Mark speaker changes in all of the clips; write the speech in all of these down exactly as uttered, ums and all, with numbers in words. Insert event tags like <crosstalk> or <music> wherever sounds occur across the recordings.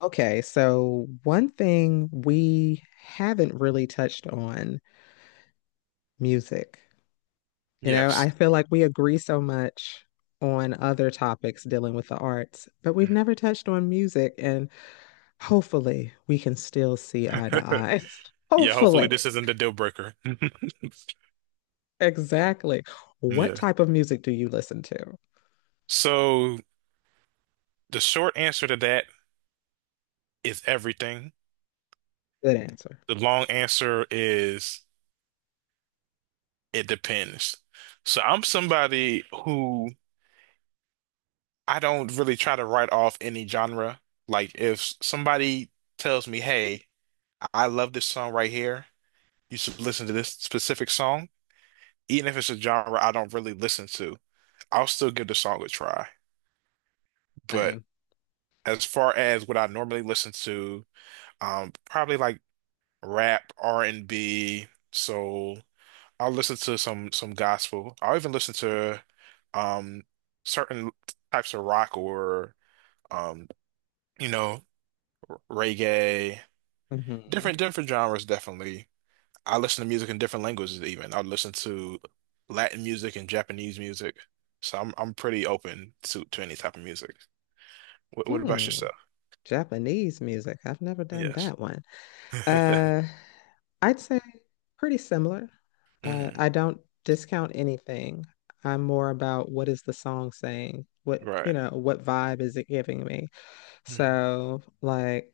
Speaker 1: Okay, so one thing we haven't really touched on music. You know,
Speaker 2: Yes.
Speaker 1: I feel like we agree so much on other topics dealing with the arts, but we've never touched on music, and hopefully we can still see eye to
Speaker 2: <laughs>
Speaker 1: eye. <laughs>
Speaker 2: Yeah, hopefully
Speaker 1: Hopefully.
Speaker 2: this isn't the deal breaker. <laughs>
Speaker 1: Exactly. What
Speaker 2: Yeah.
Speaker 1: type of music do you listen to?
Speaker 2: So the short answer to that is everything.
Speaker 1: Good answer.
Speaker 2: The long answer is it depends. So I'm somebody who I don't really try to write off any genre. Like if somebody tells me, "Hey, I love this song right here. You should listen to this specific song," even if it's a genre I don't really listen to, I'll still give the song a try. But
Speaker 1: Same.
Speaker 2: as far as what I normally listen to, um, probably like rap, R and B, soul. I'll listen to some some gospel. I'll even listen to um certain types of rock or um, you know, reggae,
Speaker 1: Hmm.
Speaker 2: different different genres definitely. I listen to music in different languages even. I'll listen to Latin music and Japanese music. So I'm I'm pretty open to to any type of music. What what about
Speaker 1: Hmm.
Speaker 2: yourself?
Speaker 1: Japanese music. I've never done
Speaker 2: Yes.
Speaker 1: that one.
Speaker 2: <laughs>
Speaker 1: Uh I'd say pretty similar. Uh,
Speaker 2: Hmm.
Speaker 1: I don't discount anything. I'm more about what is the song saying? What, you
Speaker 2: Right.
Speaker 1: know, what vibe is it giving me?
Speaker 2: Mm-hmm.
Speaker 1: So, like,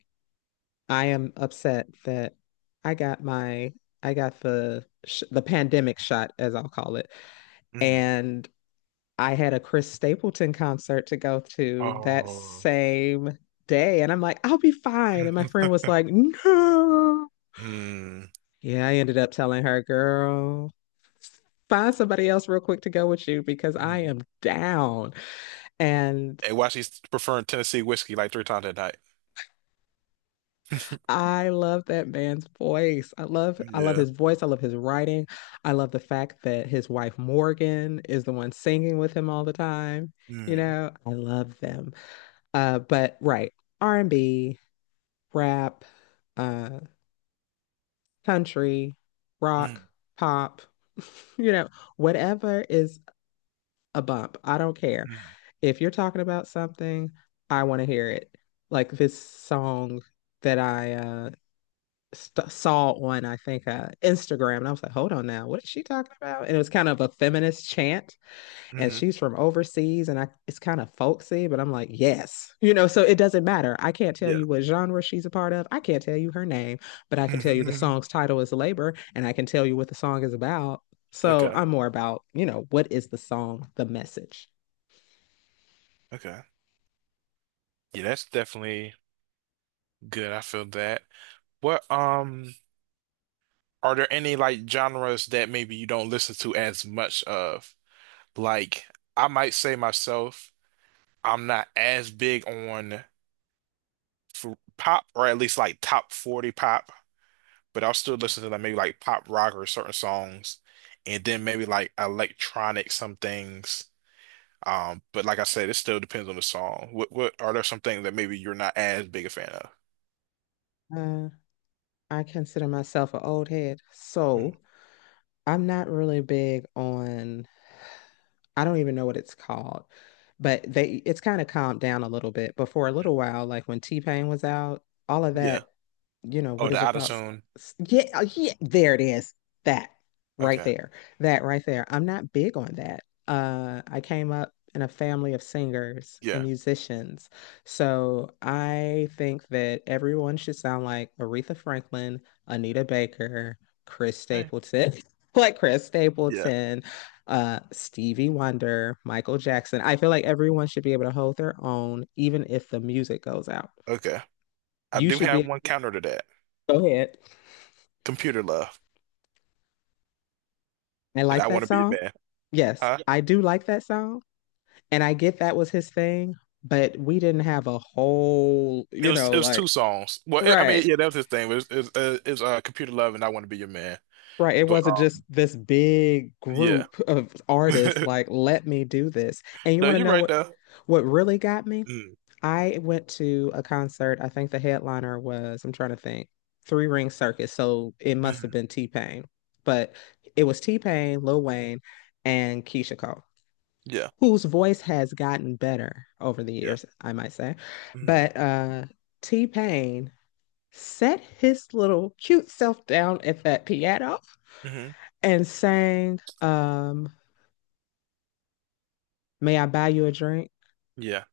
Speaker 1: I am upset that I got my, I got the sh the pandemic shot, as I'll call it,
Speaker 2: Mm.
Speaker 1: and I had a Chris Stapleton concert to go to that
Speaker 2: Oh.
Speaker 1: same day, and I'm like, I'll be fine. And my friend was
Speaker 2: <laughs>
Speaker 1: like, no.
Speaker 2: Mm.
Speaker 1: Yeah, I ended up telling her, girl. Find somebody else real quick to go with you because I
Speaker 2: Mm.
Speaker 1: am down. And
Speaker 2: And why she's preferring Tennessee whiskey like three times a night.
Speaker 1: I love that man's voice. I love I love
Speaker 2: Yeah.
Speaker 1: his voice. I love his writing. I love the fact that his wife Morgan is the one singing with him all the time. You
Speaker 2: Mm.
Speaker 1: know, I love them. Uh, but right, R and B, rap, uh, country, rock,
Speaker 2: Mm.
Speaker 1: pop, <laughs> you know, whatever is a bump. I don't care.
Speaker 2: Mm.
Speaker 1: If you're talking about something, I want to hear it. Like this song that I uh st saw on I think uh Instagram and I was like, "Hold on now. What is she talking about?" And it was kind of a feminist chant and
Speaker 2: Hmm.
Speaker 1: she's from overseas and I it's kind of folksy, but I'm like, "Yes." You know, so it doesn't matter. I can't tell
Speaker 2: Yeah.
Speaker 1: you what genre she's a part of. I can't tell you her name, but I can tell you the
Speaker 2: <laughs>
Speaker 1: song's title is Labor and I can tell you what the song is about. So
Speaker 2: Okay.
Speaker 1: I'm more about, you know, what is the song, the message?
Speaker 2: Okay. Yeah, that's definitely good. I feel that. What um Are there any like genres that maybe you don't listen to as much of? Like I might say myself, I'm not as big on f pop, or at least like top forty pop, but I'll still
Speaker 1: Mhm.
Speaker 2: listen to like maybe like pop rock or certain songs, and then maybe like electronic some things. Um, but like I said, it still depends on the song. What what Are there some things that maybe you're not as big a fan of?
Speaker 1: Uh, I consider myself an old head,
Speaker 2: Mm.
Speaker 1: so I'm not really big on. I don't even know what it's called, but they it's kind of calmed down a little bit. But for a little while, like when T-Pain was out, all of
Speaker 2: Yeah.
Speaker 1: that, you know,
Speaker 2: Oh,
Speaker 1: what is
Speaker 2: the
Speaker 1: it
Speaker 2: auto
Speaker 1: called? S-
Speaker 2: tune.
Speaker 1: s- Yeah, uh, yeah, there it is. That right
Speaker 2: Okay.
Speaker 1: there. That right there. I'm not big on that. Uh, I came up in a family of singers and
Speaker 2: Yeah.
Speaker 1: musicians. So I think that everyone should sound like Aretha Franklin, Anita Baker, Chris
Speaker 2: Eh.
Speaker 1: Stapleton, <laughs> like Chris
Speaker 2: Yeah.
Speaker 1: Stapleton uh Stevie Wonder, Michael Jackson. I feel like everyone should be able to hold their own, even if the music goes out.
Speaker 2: Okay. I
Speaker 1: You
Speaker 2: do
Speaker 1: should
Speaker 2: have
Speaker 1: be
Speaker 2: one counter to that.
Speaker 1: go ahead.
Speaker 2: Computer Love,
Speaker 1: I
Speaker 2: and
Speaker 1: like
Speaker 2: I
Speaker 1: that
Speaker 2: Want to Be Your
Speaker 1: song.
Speaker 2: Man.
Speaker 1: Yes,
Speaker 2: Huh?
Speaker 1: I do like that song. And I get that was his thing, but we didn't have a whole,
Speaker 2: It
Speaker 1: you
Speaker 2: was it
Speaker 1: know,
Speaker 2: was
Speaker 1: like
Speaker 2: two songs. Well, I I mean,
Speaker 1: right.
Speaker 2: yeah, that was his thing. But It was, it was, uh, it was uh, Computer Love and I Want to Be Your Man.
Speaker 1: Right. It
Speaker 2: But
Speaker 1: wasn't
Speaker 2: uh,
Speaker 1: just this big
Speaker 2: yeah,
Speaker 1: group of
Speaker 2: <laughs>
Speaker 1: artists
Speaker 2: no,
Speaker 1: like, let me do this. And you want to
Speaker 2: you're
Speaker 1: know
Speaker 2: right
Speaker 1: what
Speaker 2: though.
Speaker 1: what really got me? I went to a concert. I think the headliner was, I'm trying to think, Three Ring Circus. So it must have
Speaker 2: Mm.
Speaker 1: been T-Pain. But it was T-Pain, Lil Wayne, and Keisha Cole,
Speaker 2: Yeah.
Speaker 1: whose voice has gotten better over the
Speaker 2: Yeah.
Speaker 1: years, I might say.
Speaker 2: Hmm.
Speaker 1: But uh T-Pain set his little cute self down at that piano
Speaker 2: Hmm.
Speaker 1: and sang um May I Buy You a Drink?
Speaker 2: Yeah.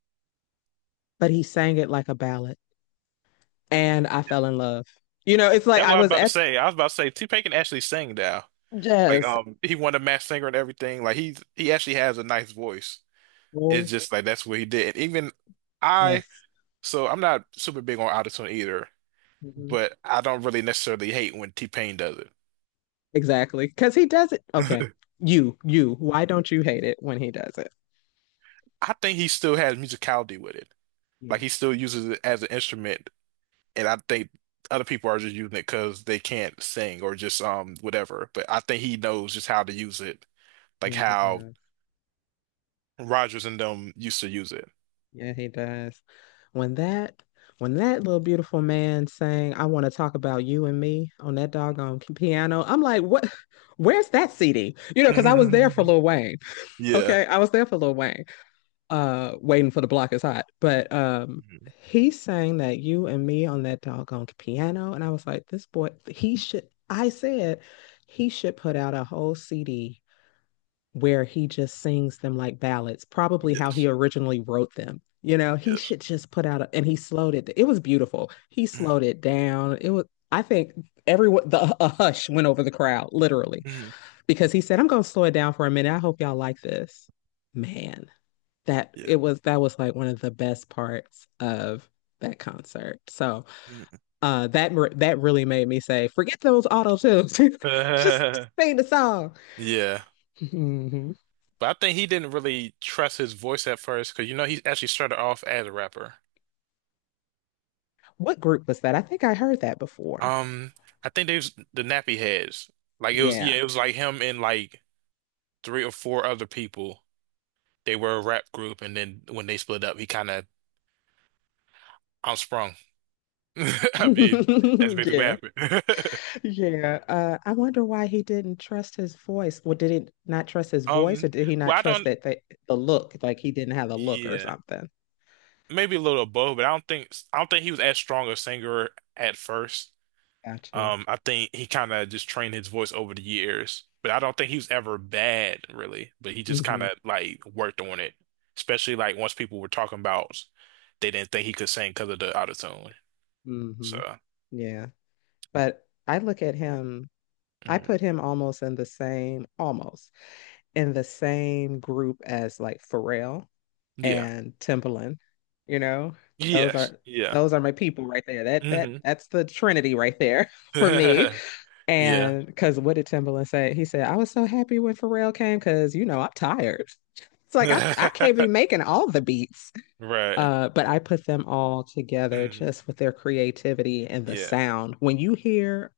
Speaker 1: But he sang it like a ballad. And I fell in love. You know, it's like
Speaker 2: That's
Speaker 1: I
Speaker 2: what I was
Speaker 1: was
Speaker 2: about to
Speaker 1: at
Speaker 2: say. I was about to say T-Pain can actually sing now. Like
Speaker 1: yes,
Speaker 2: um he won a Masked Singer and everything. Like he's he actually has a nice voice. It's
Speaker 1: oh,
Speaker 2: just like that's what he did. And even I
Speaker 1: yes.
Speaker 2: so I'm not super big on autotune either,
Speaker 1: Hmm.
Speaker 2: but I don't really necessarily hate when T-Pain does it.
Speaker 1: Exactly. Because he does it. Okay.
Speaker 2: <laughs>
Speaker 1: You, you. Why don't you hate it when he does it?
Speaker 2: I think he still has musicality with it.
Speaker 1: Yeah,
Speaker 2: Like he still uses it as an instrument, and I think other people are just using it because they can't sing or just um whatever. But I think he knows just how to use it like
Speaker 1: yeah, he
Speaker 2: how
Speaker 1: does.
Speaker 2: Rogers and them used to use it.
Speaker 1: Yeah, he does. When that, when that little beautiful man sang, I want to talk about you and me on that doggone k- piano, I'm like, what? Where's that C D? You know, because I was there for
Speaker 2: <laughs>
Speaker 1: Lil Wayne. <laughs>
Speaker 2: Yeah.
Speaker 1: Okay. I was there for Lil Wayne. Uh waiting for the block is hot. But um
Speaker 2: Mhm.
Speaker 1: he sang that you and me on that doggone piano. And I was like, this boy, he should I said he should put out a whole C D where he just sings them like ballads, probably how he
Speaker 2: Yes.
Speaker 1: originally wrote them. You know, he
Speaker 2: Yes.
Speaker 1: should just put out a, and he slowed it. It was beautiful. He slowed it down. It was I think everyone the a hush went over the crowd, literally,
Speaker 2: Mm-hmm.
Speaker 1: because he said, I'm gonna slow it down for a minute. I hope y'all like this. Man, that
Speaker 2: Yeah.
Speaker 1: it was that was like one of the best parts of that concert. So
Speaker 2: Mhm.
Speaker 1: uh, that that really made me say, forget those auto tunes, <laughs> just, just sing the song.
Speaker 2: <laughs> Yeah.
Speaker 1: Mhm.
Speaker 2: But I think he didn't really trust his voice at first because you know he actually started off as a rapper.
Speaker 1: What group was that? I think I heard that before.
Speaker 2: Um, I think they was the Nappy Heads. Like it was,
Speaker 1: Yeah.
Speaker 2: yeah, it was like him and like three or four other people. They were a rap group, and then when they split up, he kind of sprung. <laughs> I mean, that's
Speaker 1: <laughs>
Speaker 2: basically
Speaker 1: Yeah.
Speaker 2: what happened. <laughs>
Speaker 1: Yeah. Uh, I wonder why he didn't trust his voice. Well, did he not trust his voice,
Speaker 2: Um,
Speaker 1: or did he not
Speaker 2: well, I
Speaker 1: trust
Speaker 2: don't.
Speaker 1: that the, the look? Like he didn't have a look or
Speaker 2: Yeah,
Speaker 1: something.
Speaker 2: maybe a little above, but I don't think I don't think he was as strong a singer at first.
Speaker 1: Gotcha.
Speaker 2: Um, I think he kind of just trained his voice over the years, but I don't think he was ever bad really. But he just kind
Speaker 1: Mm-hmm.
Speaker 2: of like worked on it, especially like once people were talking about they didn't think he could sing because of the autotune. So.
Speaker 1: Mm-hmm. Yeah. But I look at him I
Speaker 2: Mhm.
Speaker 1: put him almost in the same, almost in the same group as like Pharrell
Speaker 2: Yeah.
Speaker 1: and Timbaland. You know, those
Speaker 2: Yes.
Speaker 1: are
Speaker 2: Yeah.
Speaker 1: those are my people right there. That that
Speaker 2: Hmm.
Speaker 1: that's the trinity right there <laughs> for me.
Speaker 2: <laughs> Yeah.
Speaker 1: And because what did Timbaland say? He said, "I was so happy when Pharrell came because you know I'm tired." <laughs> It's like I I can't be
Speaker 2: <laughs>
Speaker 1: making all the beats.
Speaker 2: Right.
Speaker 1: Uh, but I put them all together
Speaker 2: Hmm.
Speaker 1: just with their creativity and the
Speaker 2: Yeah.
Speaker 1: sound. When you hear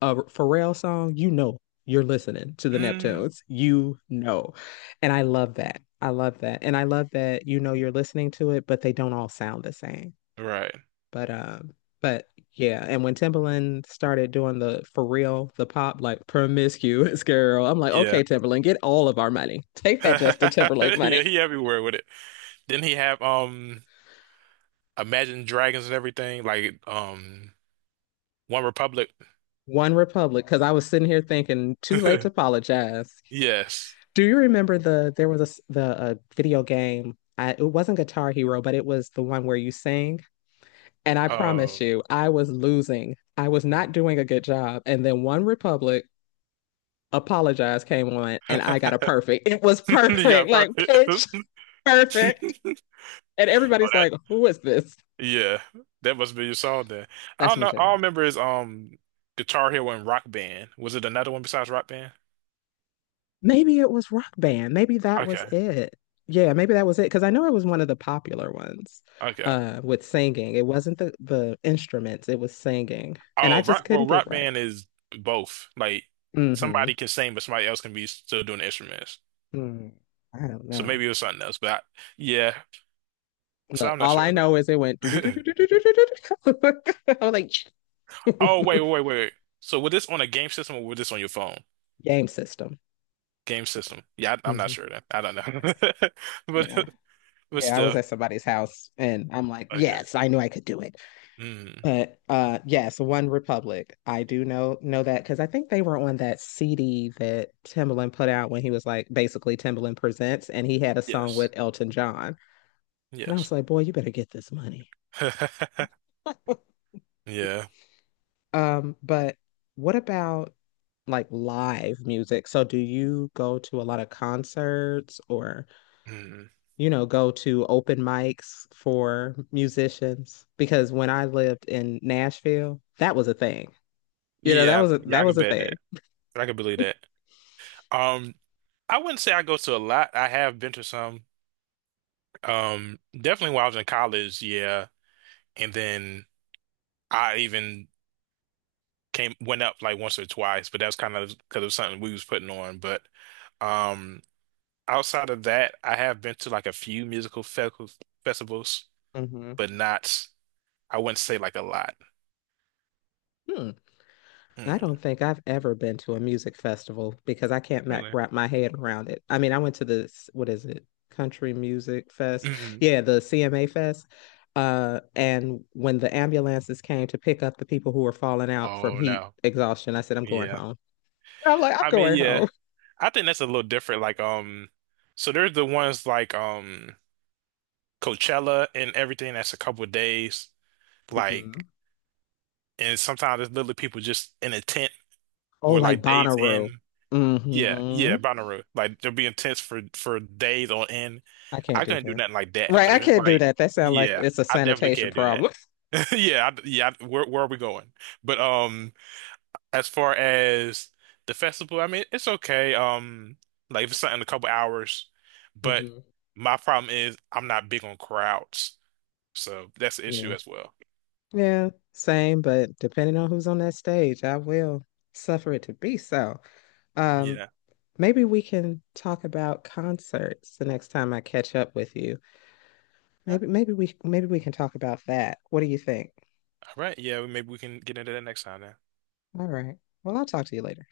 Speaker 1: a Pharrell song, you know you're listening to the
Speaker 2: Hmm.
Speaker 1: Neptunes. You know. And I love that. I love that. And I love that you know you're listening to it, but they don't all sound the same.
Speaker 2: Right.
Speaker 1: But um, but yeah. And when Timbaland started doing the for real, the pop, like promiscuous girl, I'm like,
Speaker 2: Yeah.
Speaker 1: okay, Timbaland, get all of our money. Take that Justin
Speaker 2: <laughs>
Speaker 1: Timberlake money.
Speaker 2: Yeah, he everywhere with it. Didn't he have um Imagine Dragons and everything? Like um One Republic.
Speaker 1: One Republic, because I was sitting here thinking, too late to
Speaker 2: <laughs>
Speaker 1: apologize.
Speaker 2: Yes.
Speaker 1: Do you remember the there was a s- the uh, video game? I, it wasn't Guitar Hero, but it was the one where you sing. And I promise
Speaker 2: Oh.
Speaker 1: you, I was losing. I was not doing
Speaker 2: <laughs>
Speaker 1: a good job. And then One Republic Apologize came on, and I got a perfect. It was
Speaker 2: You
Speaker 1: perfect,
Speaker 2: got
Speaker 1: like <laughs> pitch
Speaker 2: perfect.
Speaker 1: perfect.
Speaker 2: <laughs>
Speaker 1: And
Speaker 2: Oh,
Speaker 1: everybody's
Speaker 2: that,
Speaker 1: like, "Who is this?"
Speaker 2: yeah. That must be your song then. I
Speaker 1: That's
Speaker 2: don't
Speaker 1: my
Speaker 2: know. All I
Speaker 1: jam.
Speaker 2: remember is um Guitar Hero and Rock Band. Was it another one besides Rock Band?
Speaker 1: Maybe it was Rock Band. Maybe that was
Speaker 2: Okay.
Speaker 1: it. Yeah, maybe that was it. Because I know it was one of the popular ones
Speaker 2: Okay.
Speaker 1: uh, with singing. It wasn't the, the instruments, it was singing. And I
Speaker 2: Oh,
Speaker 1: just
Speaker 2: rock
Speaker 1: couldn't
Speaker 2: well,
Speaker 1: get
Speaker 2: Rock
Speaker 1: right.
Speaker 2: Band is both. Like
Speaker 1: Hmm.
Speaker 2: somebody can sing, but somebody else can be still doing the instruments.
Speaker 1: Mm. I don't
Speaker 2: So
Speaker 1: know.
Speaker 2: maybe it was something else, but I, yeah. So
Speaker 1: Look,
Speaker 2: I'm not
Speaker 1: all I
Speaker 2: sure,
Speaker 1: know is it went do do do
Speaker 2: but
Speaker 1: do do
Speaker 2: <laughs>
Speaker 1: do do do. Do. <laughs> I was like,
Speaker 2: oh, wait, wait,
Speaker 1: <laughs>
Speaker 2: wait, wait. So was this on a game system or was this on your phone?
Speaker 1: game system.
Speaker 2: Game system. Yeah, I, I'm not
Speaker 1: Hmm.
Speaker 2: sure then. I don't
Speaker 1: Yeah,
Speaker 2: know, <laughs> but
Speaker 1: yeah,
Speaker 2: but
Speaker 1: yeah. I was
Speaker 2: still,
Speaker 1: at somebody's house, and I'm like,
Speaker 2: okay.
Speaker 1: yes, I knew I could do
Speaker 2: Mm.
Speaker 1: but uh yes, One Republic. I do know know that because I think they were on that C D that Timbaland put out when he was like basically Timbaland Presents and he had a song with
Speaker 2: Yes,
Speaker 1: Elton John. And I
Speaker 2: yes.
Speaker 1: was like, boy, you better get this money.
Speaker 2: <laughs>
Speaker 1: <laughs>
Speaker 2: Yeah,
Speaker 1: Um, but what about like live music? So do you go to a lot of concerts or,
Speaker 2: mm.
Speaker 1: you know, go to open mics for musicians? Because when I lived in Nashville, that was a thing. You know, that
Speaker 2: Yeah,
Speaker 1: was a
Speaker 2: yeah.
Speaker 1: that
Speaker 2: I
Speaker 1: was
Speaker 2: can
Speaker 1: a
Speaker 2: bet
Speaker 1: thing.
Speaker 2: that. I can believe that. Um, I wouldn't say I go to a lot. I have been to some. Um, definitely while I was in college. Yeah, and then I even came went up like once or twice, but that was kind of because of something we was putting on. But um outside of that, I have been to like a few musical fe festivals,
Speaker 1: Mhm.
Speaker 2: but not I wouldn't say like a lot.
Speaker 1: Hmm. I don't
Speaker 2: Mm.
Speaker 1: think I've ever been to a music festival because I can't ma
Speaker 2: Really?
Speaker 1: wrap my head around it. I mean, I went to this, what is it? Country Music Fest.
Speaker 2: Mhm.
Speaker 1: Yeah, the C M A Fest. Uh, and when the ambulances came to pick up the people who were falling out from
Speaker 2: Oh
Speaker 1: heat
Speaker 2: no.
Speaker 1: exhaustion, I said, I'm going
Speaker 2: Yeah.
Speaker 1: home. I'm like, I'm
Speaker 2: I mean,
Speaker 1: going
Speaker 2: yeah.
Speaker 1: home.
Speaker 2: I think that's a little different. Like um so there's the ones like um Coachella and everything that's a couple of days. Like
Speaker 1: Mhm.
Speaker 2: and sometimes there's literally people just in a tent
Speaker 1: Oh,
Speaker 2: for
Speaker 1: like
Speaker 2: like days
Speaker 1: Bonnaroo.
Speaker 2: in. Yeah,
Speaker 1: Hmm.
Speaker 2: yeah, binary. Like they'll be intense for for days on end.
Speaker 1: I
Speaker 2: I
Speaker 1: can't do
Speaker 2: couldn't do
Speaker 1: that.
Speaker 2: nothing like that.
Speaker 1: Right,
Speaker 2: But
Speaker 1: I
Speaker 2: if it's
Speaker 1: can't do
Speaker 2: like,
Speaker 1: that. That sounds like
Speaker 2: yeah,
Speaker 1: it's a
Speaker 2: I definitely
Speaker 1: sanitation
Speaker 2: can't do that.
Speaker 1: problem.
Speaker 2: <laughs> Yeah, I, yeah. I- where where are we going? But um, as far as the festival, I mean, it's okay. Um, like if it's something in a couple hours,
Speaker 1: <laughs>
Speaker 2: but
Speaker 1: Hmm.
Speaker 2: my problem is I'm not big on crowds, so that's the issue
Speaker 1: Yeah.
Speaker 2: as well.
Speaker 1: Yeah, same, but depending on who's on that stage, I will suffer it to be so. Um,
Speaker 2: Yeah.
Speaker 1: maybe we can talk about concerts the next time I catch up with you.
Speaker 2: Yeah.
Speaker 1: Maybe maybe we maybe we can talk about that. What do you think?
Speaker 2: All right. Yeah. Maybe we can get into that next time then.
Speaker 1: All right. Well, I'll talk to you later.